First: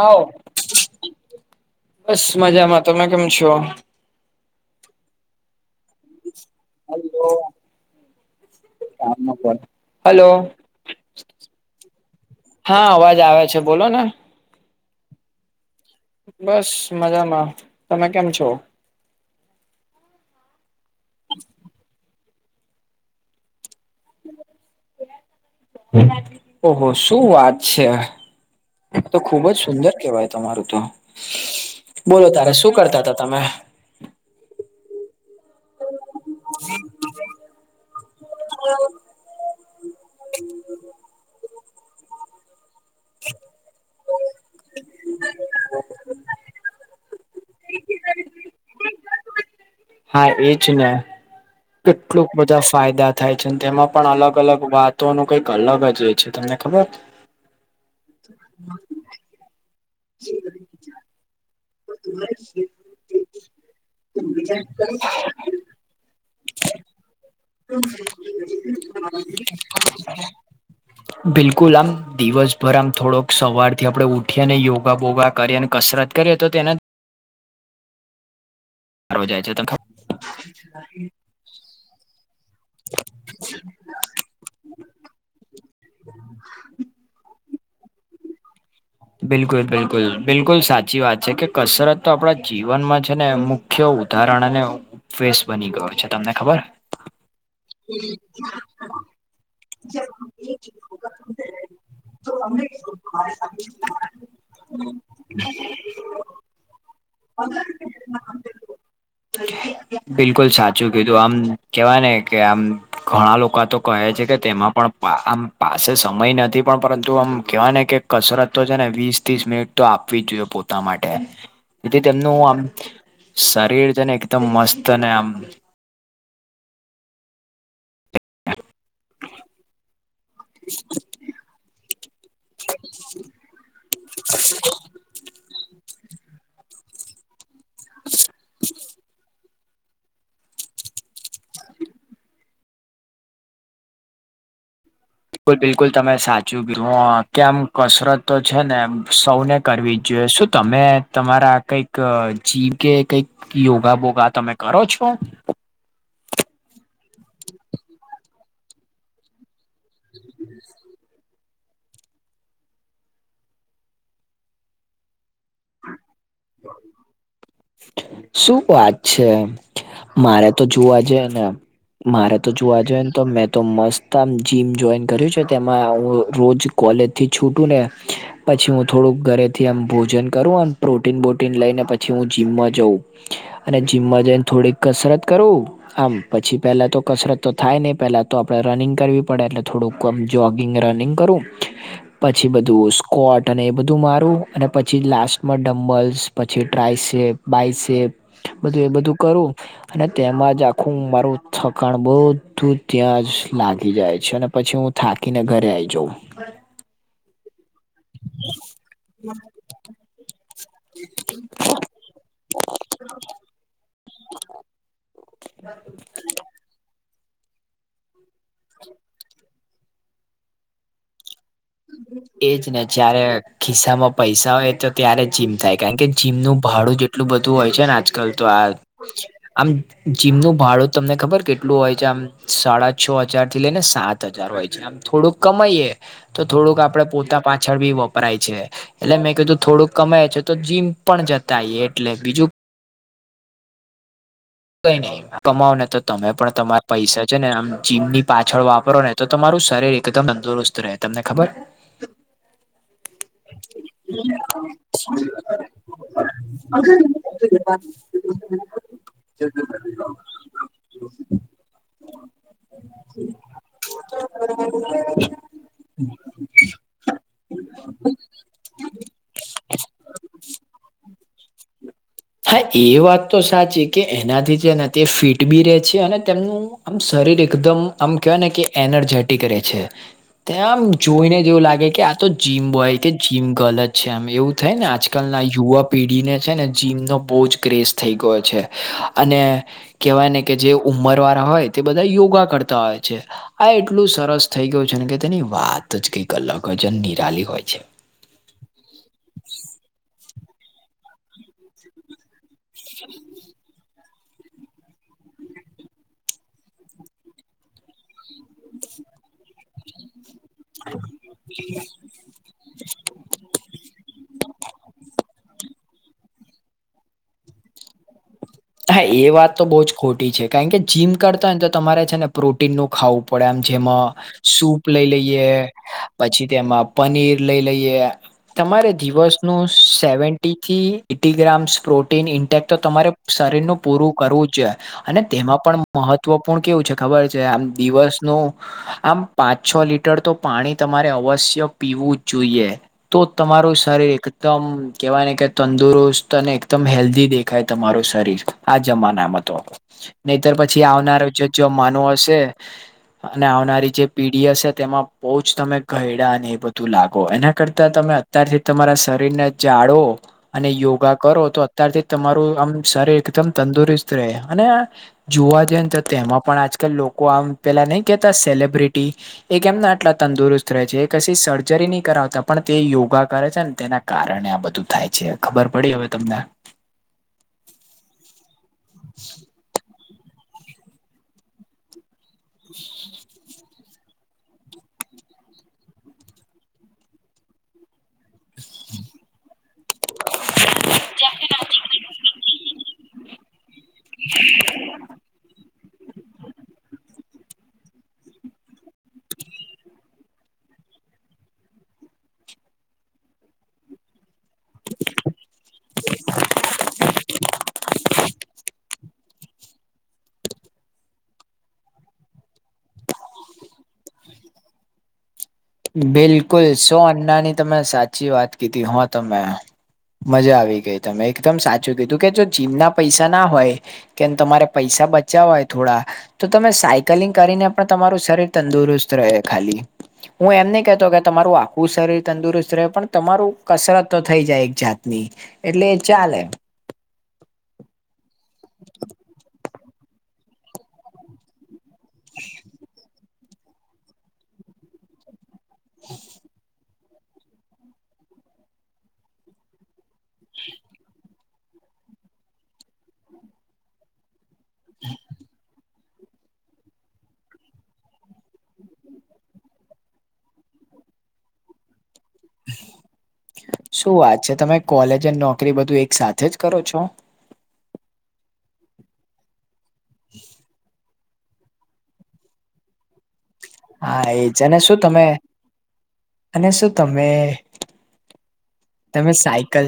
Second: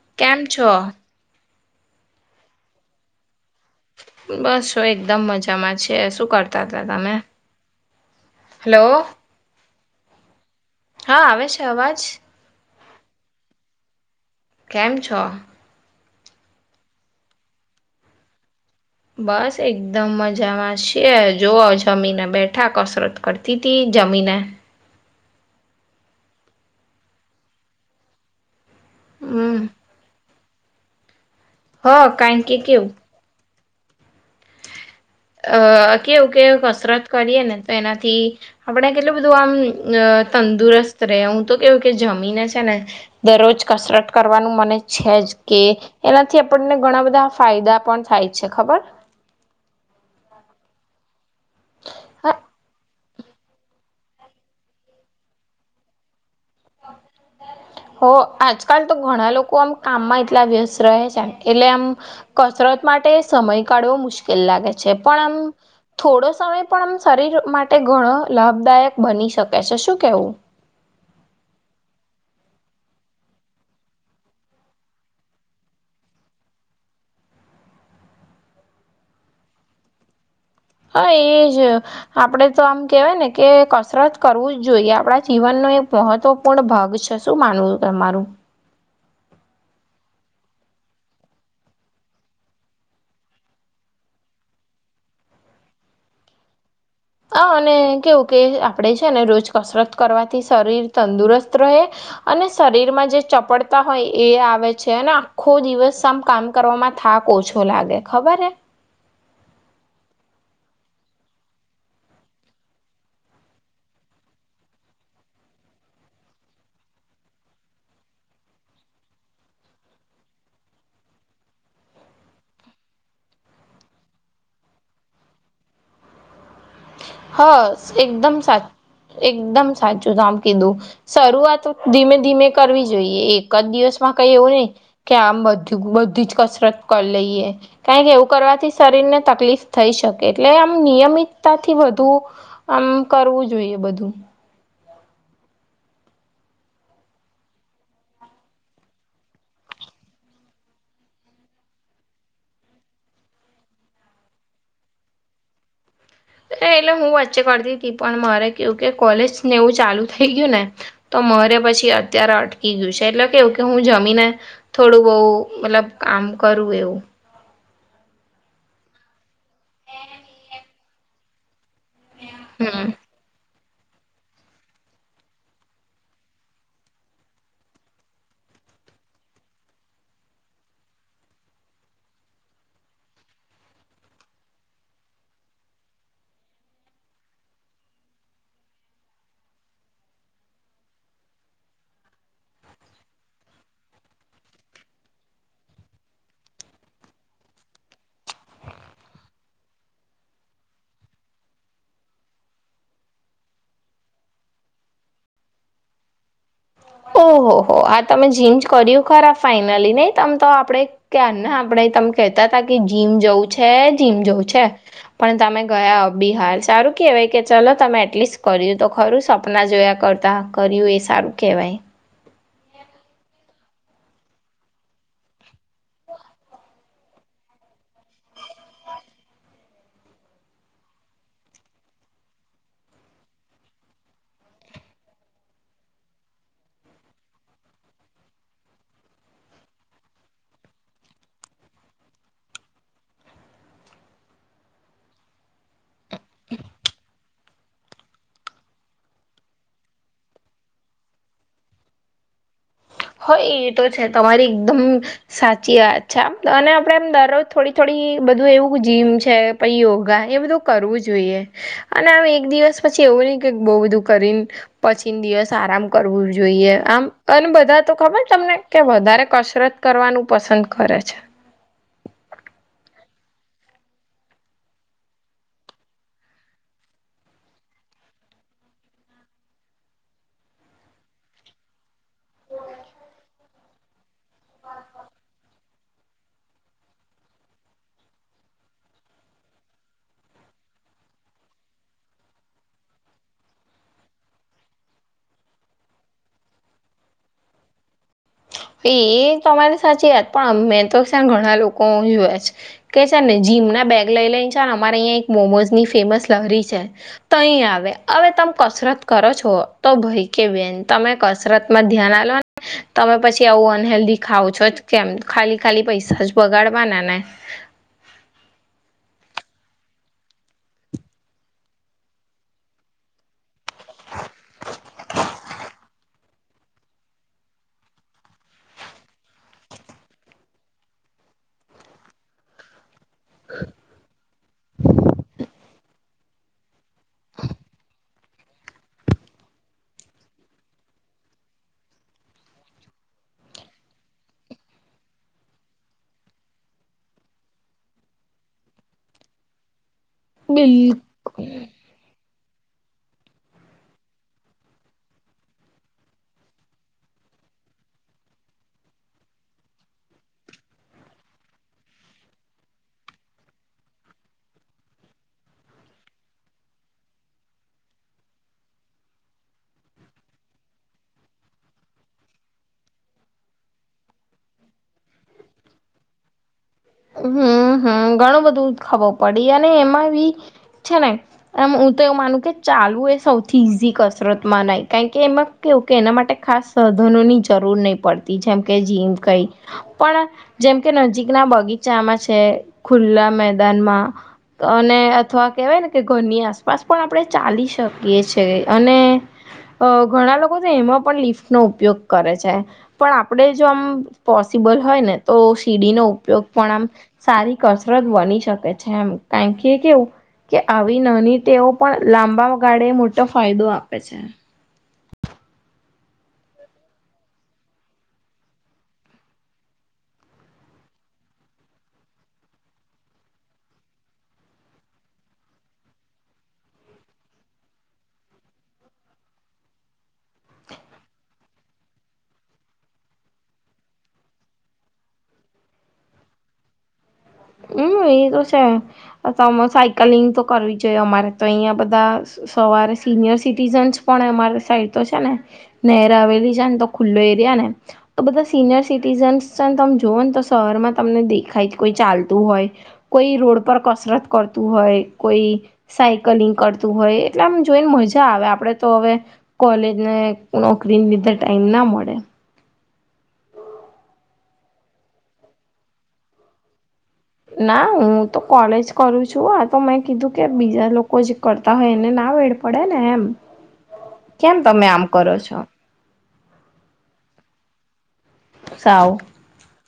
હોવ કેમ છો બસ મજામાં. તમે કેમ છો? બસ એકદમ મજામાં છે. શું કરતા તા તમે? હલો [inaudible] હલો હા આવે છે અવાજ? હા અવાજ આવે છે બોલો ને. કેમ છો? બસ મજામાં. તમે કેમ છો? બસ એકદમ મજામાં છીએ. જોઓ જમીને બેઠ ઠા કસરત કરતી તી જમીને ઓહો! શું વાત છે. તો ખુબ જ હમ સુંદર કેવાય તમારું તો. હ બોલો કારણ તારે કે શું કેવું કરતા તા તમે? અ કેવું કેવું કસરત કરીએ ને તો એનાથી આપડે કેટલું બધું આમ તંદુરસ્ત રહે હું તો કેવું કે જમીન છે ને. દરરોજ કસરત કરવાનું મને છે જ કે એનાથી આપણને ઘણા બધા ફાયદા પણ થાય છે ખબર? હા એજ ને. કેટલુંક હા બધા ફાયદા થાય છે ને તેમાં પણ અલગ અલગ વાતોનું કઈક અલગ જ હોય છે તમને ખબર? હો આજકાલ તો ઘણા લોકો આમ કામમાં એટલા વ્યસ્ત રહે છે એટલે આમ કસરત માટે સમય કાઢવો મુશ્કેલ લાગે છે. પણ આમ થોડો સમય પણ આમ શરીર માટે ઘણો લાભદાયક બની શકે છે શું કેવું? બિલકુલ આમ દિવસભર આમ થોડોક સવારથી આપણે ઉઠી અને યોગા બોગા કરી અને કસરત કરીએ તો તેના હારો જાય છે તો હા એજ. આપણે તો આમ કહેવાય ને કે કસરત કરવું જ જોઈએ. આપણા જીવનનું એક મહત્વ પૂર્ણ ભાગ છે. શું માનવું તમારું? બિલકુલ બિલકુલ. બિલકુલ સાચી વાત છે કે કસરત તો આપણા જીવનમાં છે ને અમુક મુખ્ય ઉદાહરણ અને ઉપવેશ બની ગયો છે તમને ખબર? હહ અને કેવું કે આપડે છે ને રોજ કસરત કરવાથી શરીર તંદુરસ્ત રહે. અને શરીરમાં જે ચપડતા હોય એ આવે છે અને આખો દિવસ આમ કામ કરવામાં થાક ઓછો લાગે ખબર હે? બિલકુલ સાચું કીધું. આમ કેવાય ને કે આમ ઘણા લોકા તો કહે છે કે તેમાં પણ આમ પાસે સમય નથી. પણ પરંતુ આમ કેવાય ને કે કસરત તો છે ને વીસ ત્રીસ મિનિટ તો આપવી જ જોઈએ પોતા માટે. જેથી તેમનું આમ શરીર છે ને એકદમ મસ્ત ને આમ. હ એકદમ સા એકદમ સાચું જ આમ કીધું. શરૂઆત ધીમે ધીમે કરવી જોઈએ એક જ દિવસમાં કઈ એવું નહી કે આમ બધું બધી જ કસરત કરી લઈએ. કારણ કે એવું કરવાથી શરીર ને તકલીફ થઈ શકે એટલે આમ નિયમિતતાથી વધ તું આમ કરવું જોઈએ બધું. ત બિલકુલ તમે સાચુ કીધું હા કેમ કસરત તો છે ને એ સૌને કરવી જ જોઈએ શું તમે તમારા કઈક જીવ કે કંઈક યોગા બોગા તમે કરો છો. એટલે હું વચ્ચે કરતી હતી પણ મારે કેવું કે કોલેજને એવું ચાલુ થઈ ગયું ને. તો મરે પછી અત્યારે અટકી ગયું છે એટલે કેવું કે હું જમીને થોડું બહુ મતલબ આમ કરું એવું. શું વાત છે મારે તો જોવા જાયે ને. મારે તો જોવા હમ જઈએ ને તો મે તો મસ્ત આમ જીમ જોઈન કર્યું છે તેમાં હું રોજ કોલેજ થી છૂટું ને પછી હું થોડુંક ઘરે થી આમ ભોજન કરુંમ પ્રોટીન બોટીન લઈને પછી હું જીમમાં જઉ. અને જીમમાં જઈને થોડીક કસરત કરું. આમ પછી પેલા તો કસરત તો થાય ની પેલા તો આપડે રનિંગ કરવી પડે એટલે થોડુંક કોમ જોગિંગ રનિંગ કરું. પછી બધું સ્કોટ અને એ બધું મારું અને પછી લાસ્ટમાં ડમ્લ્સ પછી ટ્રાયસેપ બાયસેપ બધું એ બધું કરું અને તેમાં જ આખું મારું થકાણ બધું ત્યાં જ લાગી જાય છે અને પછી હું થાકીને ઘરે આઈ જઉ ઓહો હો હા તમે જીન્સ કર્યું ખરા ફાઈનલી નહી તમ તો પડે ક્યાં ને આપડે તમે કહેતા હતા કે જીમ જવું છે. થીમ જોવું છે પણ તમે ગયા બી હાલ સારું કેહેવાય કે ચલો તમે એટલીસ્ટ કર્યું તો ખરું સપના જોયા કરતા કર્યું એ સારું કેવાય. એજ ને જ્યારે ખિસ્સા માં પૈસા હોય તો ત્યારે જીમ થાય કારણ કે જીમનું ભાડું એટલું બધું હોય છે ને આજકાલ તો આ [inaudible] આમ જીમનું ભાડું તમને ખબર કેટલું હોય છે આમ સાડા છ હજાર થી લઈને સાત ત હજાર હોય છે આમ થોડુંક કમાઈએ તો થોડુંક આપડે પોતા પાછળ ભી વપરાય છે એટલે મેં કીધું થોડુંક કમાય છે તો જીમ પણ જતાય એટલે બીજું કઈ ની કમાવ ને તો તમે પણ તમારા પૈસા છે ને આમ જીમની પાછળ વાપરો ને તો તમારું શરીર એકદમ તંદુરસ્ત રહે તમને ખબર [inaudible] હ એ તો છે તમારી એકદમ સાચી અચ્છા અને આપડે એમ દરરોજ થોડી થોડી બધું એવું જીમ છે છે પહી યોગા એ બધું કરવું જોઈએ અને આ એક દિવસ પછી એવું ની કે બહુ બધું કરીને પછી દિવસ આરામ કરવું જોઈએ આમ અને બધા તો ખબર તમને કે વધારે કસરત કરવાનું પસંદ કરે છે હા એ વાત તો સાચી કે એનાથી જે ને તે ફીટ બી ર છે અને તેમનું આમ શરીર એકદમ આમ કવાય ને કે એનર્જેટિક રે છે તેમ જોઈને જ એવું લાગે કે આ તો જીમ બોય કે જીમ ગલ જ છે આમ એવું થાય ને આજકાલના યુવા પેઢીને છે ને જીમનો બહુ જ ક્રેઝ થઈ ગયો છે અને કેવાય ને કે જે ઉમર વાળા હોય તે બધા યોગા કરતા હોય છે આ એટલું સરસ થઈ ગયું છે ને કે તેની વાત જ કઈક અલગ હોય છે નિરાલી હોય છે એ તમારી સાચી વાત પણ મેં તો છે ને ઘણા લોકો જોયા છે કે છે ને જીમ ના બેગ લઇ લઈને છે ને અમારે અહીંયા એક મોમોઝ ની ફેમસ લહરી છે તહી આવે હવે તમે કસરત કરો છો તો ભય કે બેન તમે કસરત માં ધ્યાન આ લોને તમે પછી કે આવું અનહેેલ્ધી ખાવું છો કેમ ખાલી ખાલી પૈસા જ બગાડવાના ને હા એ વાત તો બહુ જ ખોટી છે કારણ કે જીમ કરતા હોયને તો તમારે છે ને પ્રોટીનનું ખાવું પડે એમ જેમાં સૂપ લઈ લઈએ પછી તેમાં પનીર લઈ લઈએ તમારે દિવસ નો સેવન્ટી થી એટી ગ્રામ્સ પ્રોટીન ઇન્ટેક તો તમારે શરીરનું પૂરું કરવું છે અને તેમાં પણ મહત્વપૂર્ણ કેવું છે ખબર છે આમ દિવસનું આમ પાંચ છ લીટર તો પાણી તમારે અવશ્ય પીવું જ જોઈએ. તો તમારું શરીર એકદમ કહેવાય ને કે તંદુરસ્ત અને એકદમ હેલ્ધી દેખાય તમારું શરીર રી આ જમાનામ તો નહીતર પછી બિલકુલ આવનાર જો જમવાનું હશે [inaudible] અને આવનારી જે પીઢી હશે તેમાં બહ જ તમે ઘયડા એ બધું લાગો એના કરતા તમે અત્યારથી તમારા શરીરને જાળવો અને યોગા કરો તો અત્યારથી તમારું આમ શરીર એકદમ તંદુરસ્ત રહે અને યાર જોવા જઈ ને તો તેમાં પણ આજકાલ લોકો આમ પેલા નહી કેહેતા સેલબ્રિટી એ કેમને આટલા તંદુરસ્ત રહે છે એ કછી સર્જરી નહી કરાવતા પણ તે યોગા કરે છે ને તેના કારણ આ બધું થાય છે ખબર પડી હવે તમને હમ્મ હમ્મ ઘણું બધું ખબર પડી અને એમાં બી છે ને એમ હું તો એવું માનું કે ચાલવું એ સૌથી ઈઝી કરશ કસરતમાં ન કારણ કે એમાં કેવું કે એના માટે ખાસ સાધનોની જરૂર નહીં પડતી જેમકે જીમ કઈ પણ જેમ કે નજીક ના બગીચામાં છે ખુલ્લા મેદાનમાં અને અથવા કેહેવાય ને કે ઘરની આસપાસ પણ આપણે ચાલી શકીએ છે અને અ ઘણા લોકો છે એમાં પણ લિફ્ટનોો ઉપયોગ કરે છે. પણ આપણે જો આમ પોસિબલ હોય ને તો સીડીનો ઉપયોગ પણ આમ સારી કસરત બની શકે છે એમ કારણ કે કેવું કે આવી નાની તેઓ પણ લાંબા ગાળે મોટો ફાયદો આપે છે. બિલકુલ શો અન્નાની તમે સાચી વાત કીધી હો તમે. મજા આવી ગઈ તમે એકદમ સાચું કીધું કે જો જીમના પૈસા ના હોય કેમ તમારે પૈસા બચાવ હોય થોડા તો તમે સાયકલિંગ કરીને પણ તમારું શરીર તંદુરસ્ત રહે ખાલી. હું એમને કહતો કે તમારું આખું શરીર તંદુરસ્ત રહે પણ તમારું કસરત તો થઈ જાય એક જાતની. એટલે ચાલે. હમ્મ એ તો છે સાયકલિંગ તો કરવી જોઈએ અમારે તો અહિયાં બધા સવારે સિનિયર સિટીઝન્સ પણ અમારી સાઈડ તો છે ને નનેર આવેલી છે ને તો ખુલ્લો એરિયા ને તો બધા સિનિયર સિટીઝન્સ છે ને તમે જોઓ ને તો શહેરમાં તમને દેખાય કોઈ ચાલતું હોય કોઈ રોડ પર કસરત કરતું હોય કોઈ સાયકલિંગ કરતું હોય એટલે આમ જોઈને મજા આવે આપડે તો હવે કોલેજ ને નોકરી લીધે ટાઈમ ના મળે શું વાત છે તમે કોલેજ અને નોકરી બધું એક સાથે જ કરો છો? ના હું તો કોલેજ કરું છું આ તો મેં કીધું કે બીજા લોકો જ કરતા હોય એને ના વેડ પડે ને એમ હા કેમ એજ ને શું આમ તમે કરો છો અને શું તમે, સાવ તમે સાયકલ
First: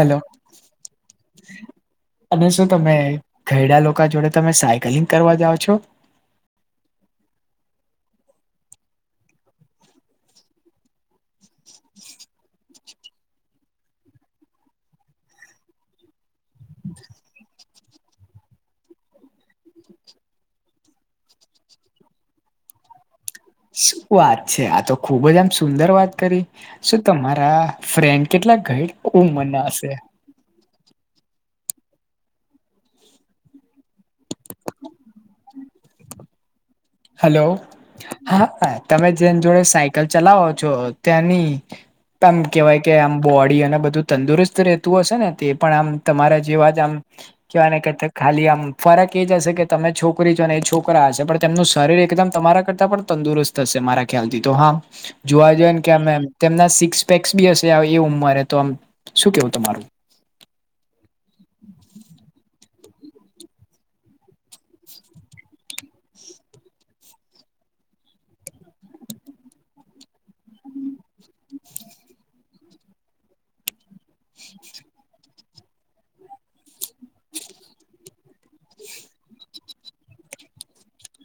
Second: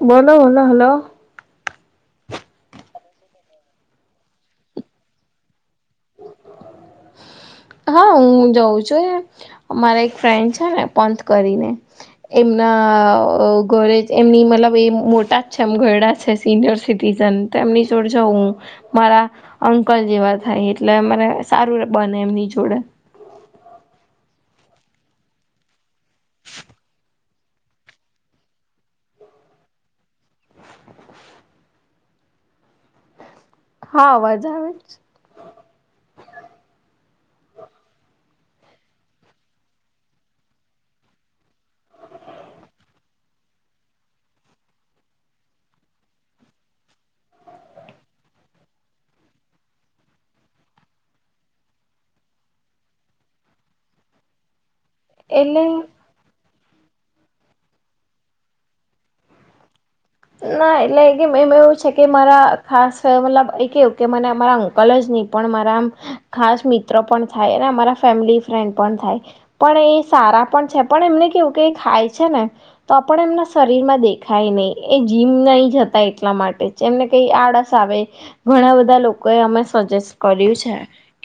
હલો બોલો બોલો હલો અને શું તમે ઘેડા લોકો જોડે તમે સાયકલિંગ કરવા જાઓ છો? હા હું જઉં છું મારા એક ફ્રેન્ડ છે ને પંથ કરીને એમના ઘરે જ એમની મતલબ એ મોટા જ છે એમ ઘરડા છે સિનિયર સિટીઝન તેમની જોડ જોવુ. મારા અંકલ જેવા થાય એટલે મને સારું બને એમની જોડે શું વાત છે આ તો ખુબ જ આમ સુંદર વાત કરી. શ તમારા ફ્રેન્ડ કેટલા ઘાઈ ઉમર ના હશે. હા અવાજ આવે. હલો હા તમે જેની જોડે સાયકલ ચલાવો છો ત્યાંની. આમ કેહેવાય કે આમ બોડી અને બધું તંદુરસ્ત રહેતું હશે ને તે પણ આમ તમારા જેવા જ આમ. કવાય ને કે ખાલી આમ ફરક એ જ હશે કે તમે છોકરી છો ને એ છોરા હશે પણ તેમનું. શરીર એકદમ તમારા કરતાં પણ તંદુરસ્ત થશે મારા ખ્યાલથી તો હા જોવા એટલે જઈએ ને કે એમ તેમના સિક્સ પેક્સ બી હશે એ ઉંમરે તો આમ શું કેવું તમારું. ના એટલે કે એમ એવું છે કે મારા ખાસ મતલબ એ કેવું કે મને મારા. લ જ નહી પણ મારા ખાસ મિત્રો પણ થાય અરા ફેમિલી ફ્રેન્ડ પણ થાય. પણ એ સારા પણ છે પણ એમને કેવું કે ખાય છે ને. તો પણણ એમના શરીરમાં દેખાય નહિ. એ જીમ નહી જતા એટલા માટે એમને કઈ આળસ આવે. ઘણા બધા લોકો એ અમે સજેસ્ટ કર્યું છે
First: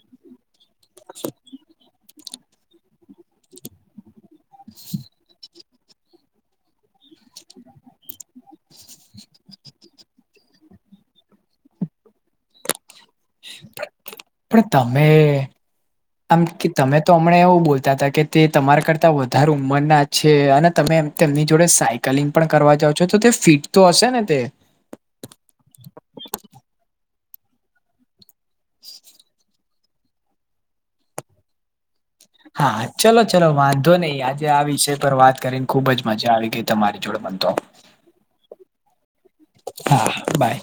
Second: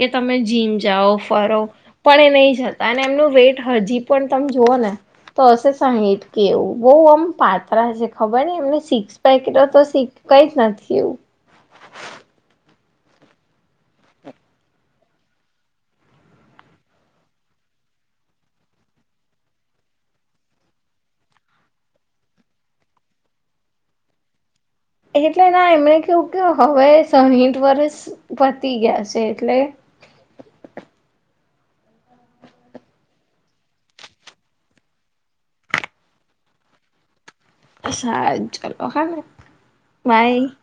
કે તમે જીમ જાઓ ફરો પણ એ નહી જતા અને એમનું વેટ હજી પણ તમે જોઓ ને. તો હ સાહ કે એવું બહુ આમ પાત્ર છે. ખબર ન એમને સિક્સ પેકેટ તો કઈ નથી એવું. પણ તમે. આમ કે તમે તો હમણાં એવું બોલતા હતા કે તે તમારા કરતા વધારે ઉંમરના જ છે અને તમેમ તેમની જોડે સાયકલિંગ પણ કરવા જાાવ છો તો તે ફિટ તો હશે ને તે. એટલે ના એમણે કેવું કે હવે સાહીઠ વર્ષ પતી ગયા છે એટલે હા ચલો ચલો વાંધો નહીિ આજે આ વિષય પર વાત કરીને ખુબ જ મજા આવી ગઈ તમારી જોડે મન તો સાહજ ચ હા ભાઈ બાય.